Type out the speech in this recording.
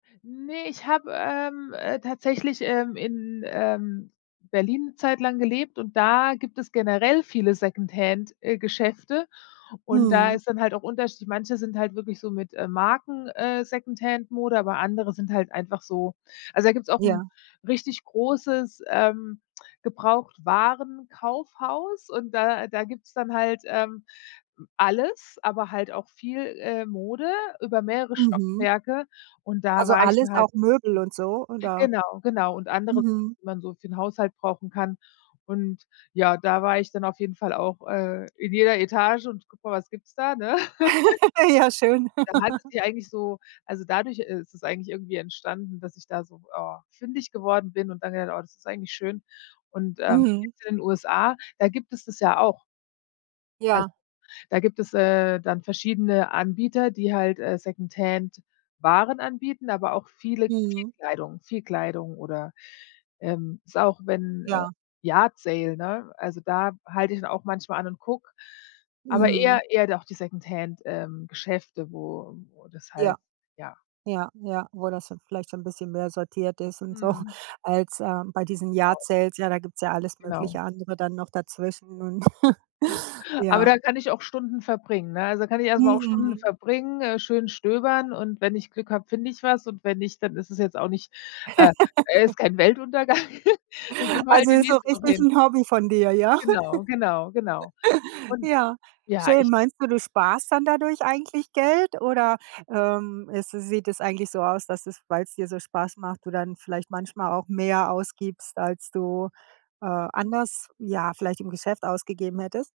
Ne, ich habe, ähm, äh, tatsächlich, ähm, in, ähm, Berlin 'ne Zeit lang gelebt und da gibt es generell viele Secondhand, äh, Geschäfte und da Mhm. ist dann halt auch Unterschied, manche sind halt wirklich so mit, äh, Marken, äh, Secondhand-Mode, aber andere sind halt einfach so also da gibt's auch 'n Ja. richtig großes, ähm, Gebrauchtwarenkaufhaus und da da gibt's dann halt, ähm, alles, aber halt auch viel, äh, Mode über mehrere Mhm. Stockwerke und da Also war ich alles, dann halt auch Möbel und so, oder? genau, genau, und andere, Mhm. die man so für 'n Haushalt brauchen kann. Und ja, da war ich dann auf jeden Fall auch, äh, in jeder Etage und gucke mal was gibt's da, ne? Ja schön. Dann hatte ich die eigentlich so also dadurch, äh, ist es eigentlich irgendwie entstanden, dass ich da so, ah, fündig geworden bin und dann habe ich gedacht: „Oh, das ist eigentlich schön.“ Und, ähm, Mhm. gibt's in den USA da gibt es das ja auch. Also, Ja. da gibt es, äh, dann verschiedene Anbieter, die halt, äh, Secondhand-Waren anbieten, aber auch viele viel Mhm. Kleidung viel Kleidung oder, ähm, es ist auch, wenn, äh, Ja. Yard sale, ne? Also, da halt ich dann auch manchmal an und gucke, aber Mhm. eher eher doch die Secondhand, ähm, Geschäfte, wo wo das Ja. halt, ja. Ja, ja, wo das dann vielleicht so 'n bisschen mehr sortiert ist und so Mhm. als, äh, bei diesen Yard Genau. sales, ja, da gibt's ja alles Genau. mögliche andere dann noch dazwischen und Ja. Aber ja. da kann ich auch Stunden verbringen, ne? Also, da kann ich erstmal auch Stunden Mhm. verbringen, äh, schön stöbern und, wenn ich Glück habe, finde ich was und wenn nicht, dann ist es jetzt auch nicht äh, ist kein Weltuntergang, dann gehen wir halt Also die ist so nächste Woche richtig hin. 'n Hobby von dir, ja? Genau, genau, genau. Und, Ja, ja, ich schön. Meinst du, du sparst dann dadurch eigentlich Geld? Oder, ähm, es sieht es eigentlich so aus, dass es, weil's dir so Spaß macht, du dann vielleicht manchmal auch mehr ausgibst, als du, äh, Mhm. anders, ja, vielleicht im Geschäft ausgegeben hättest?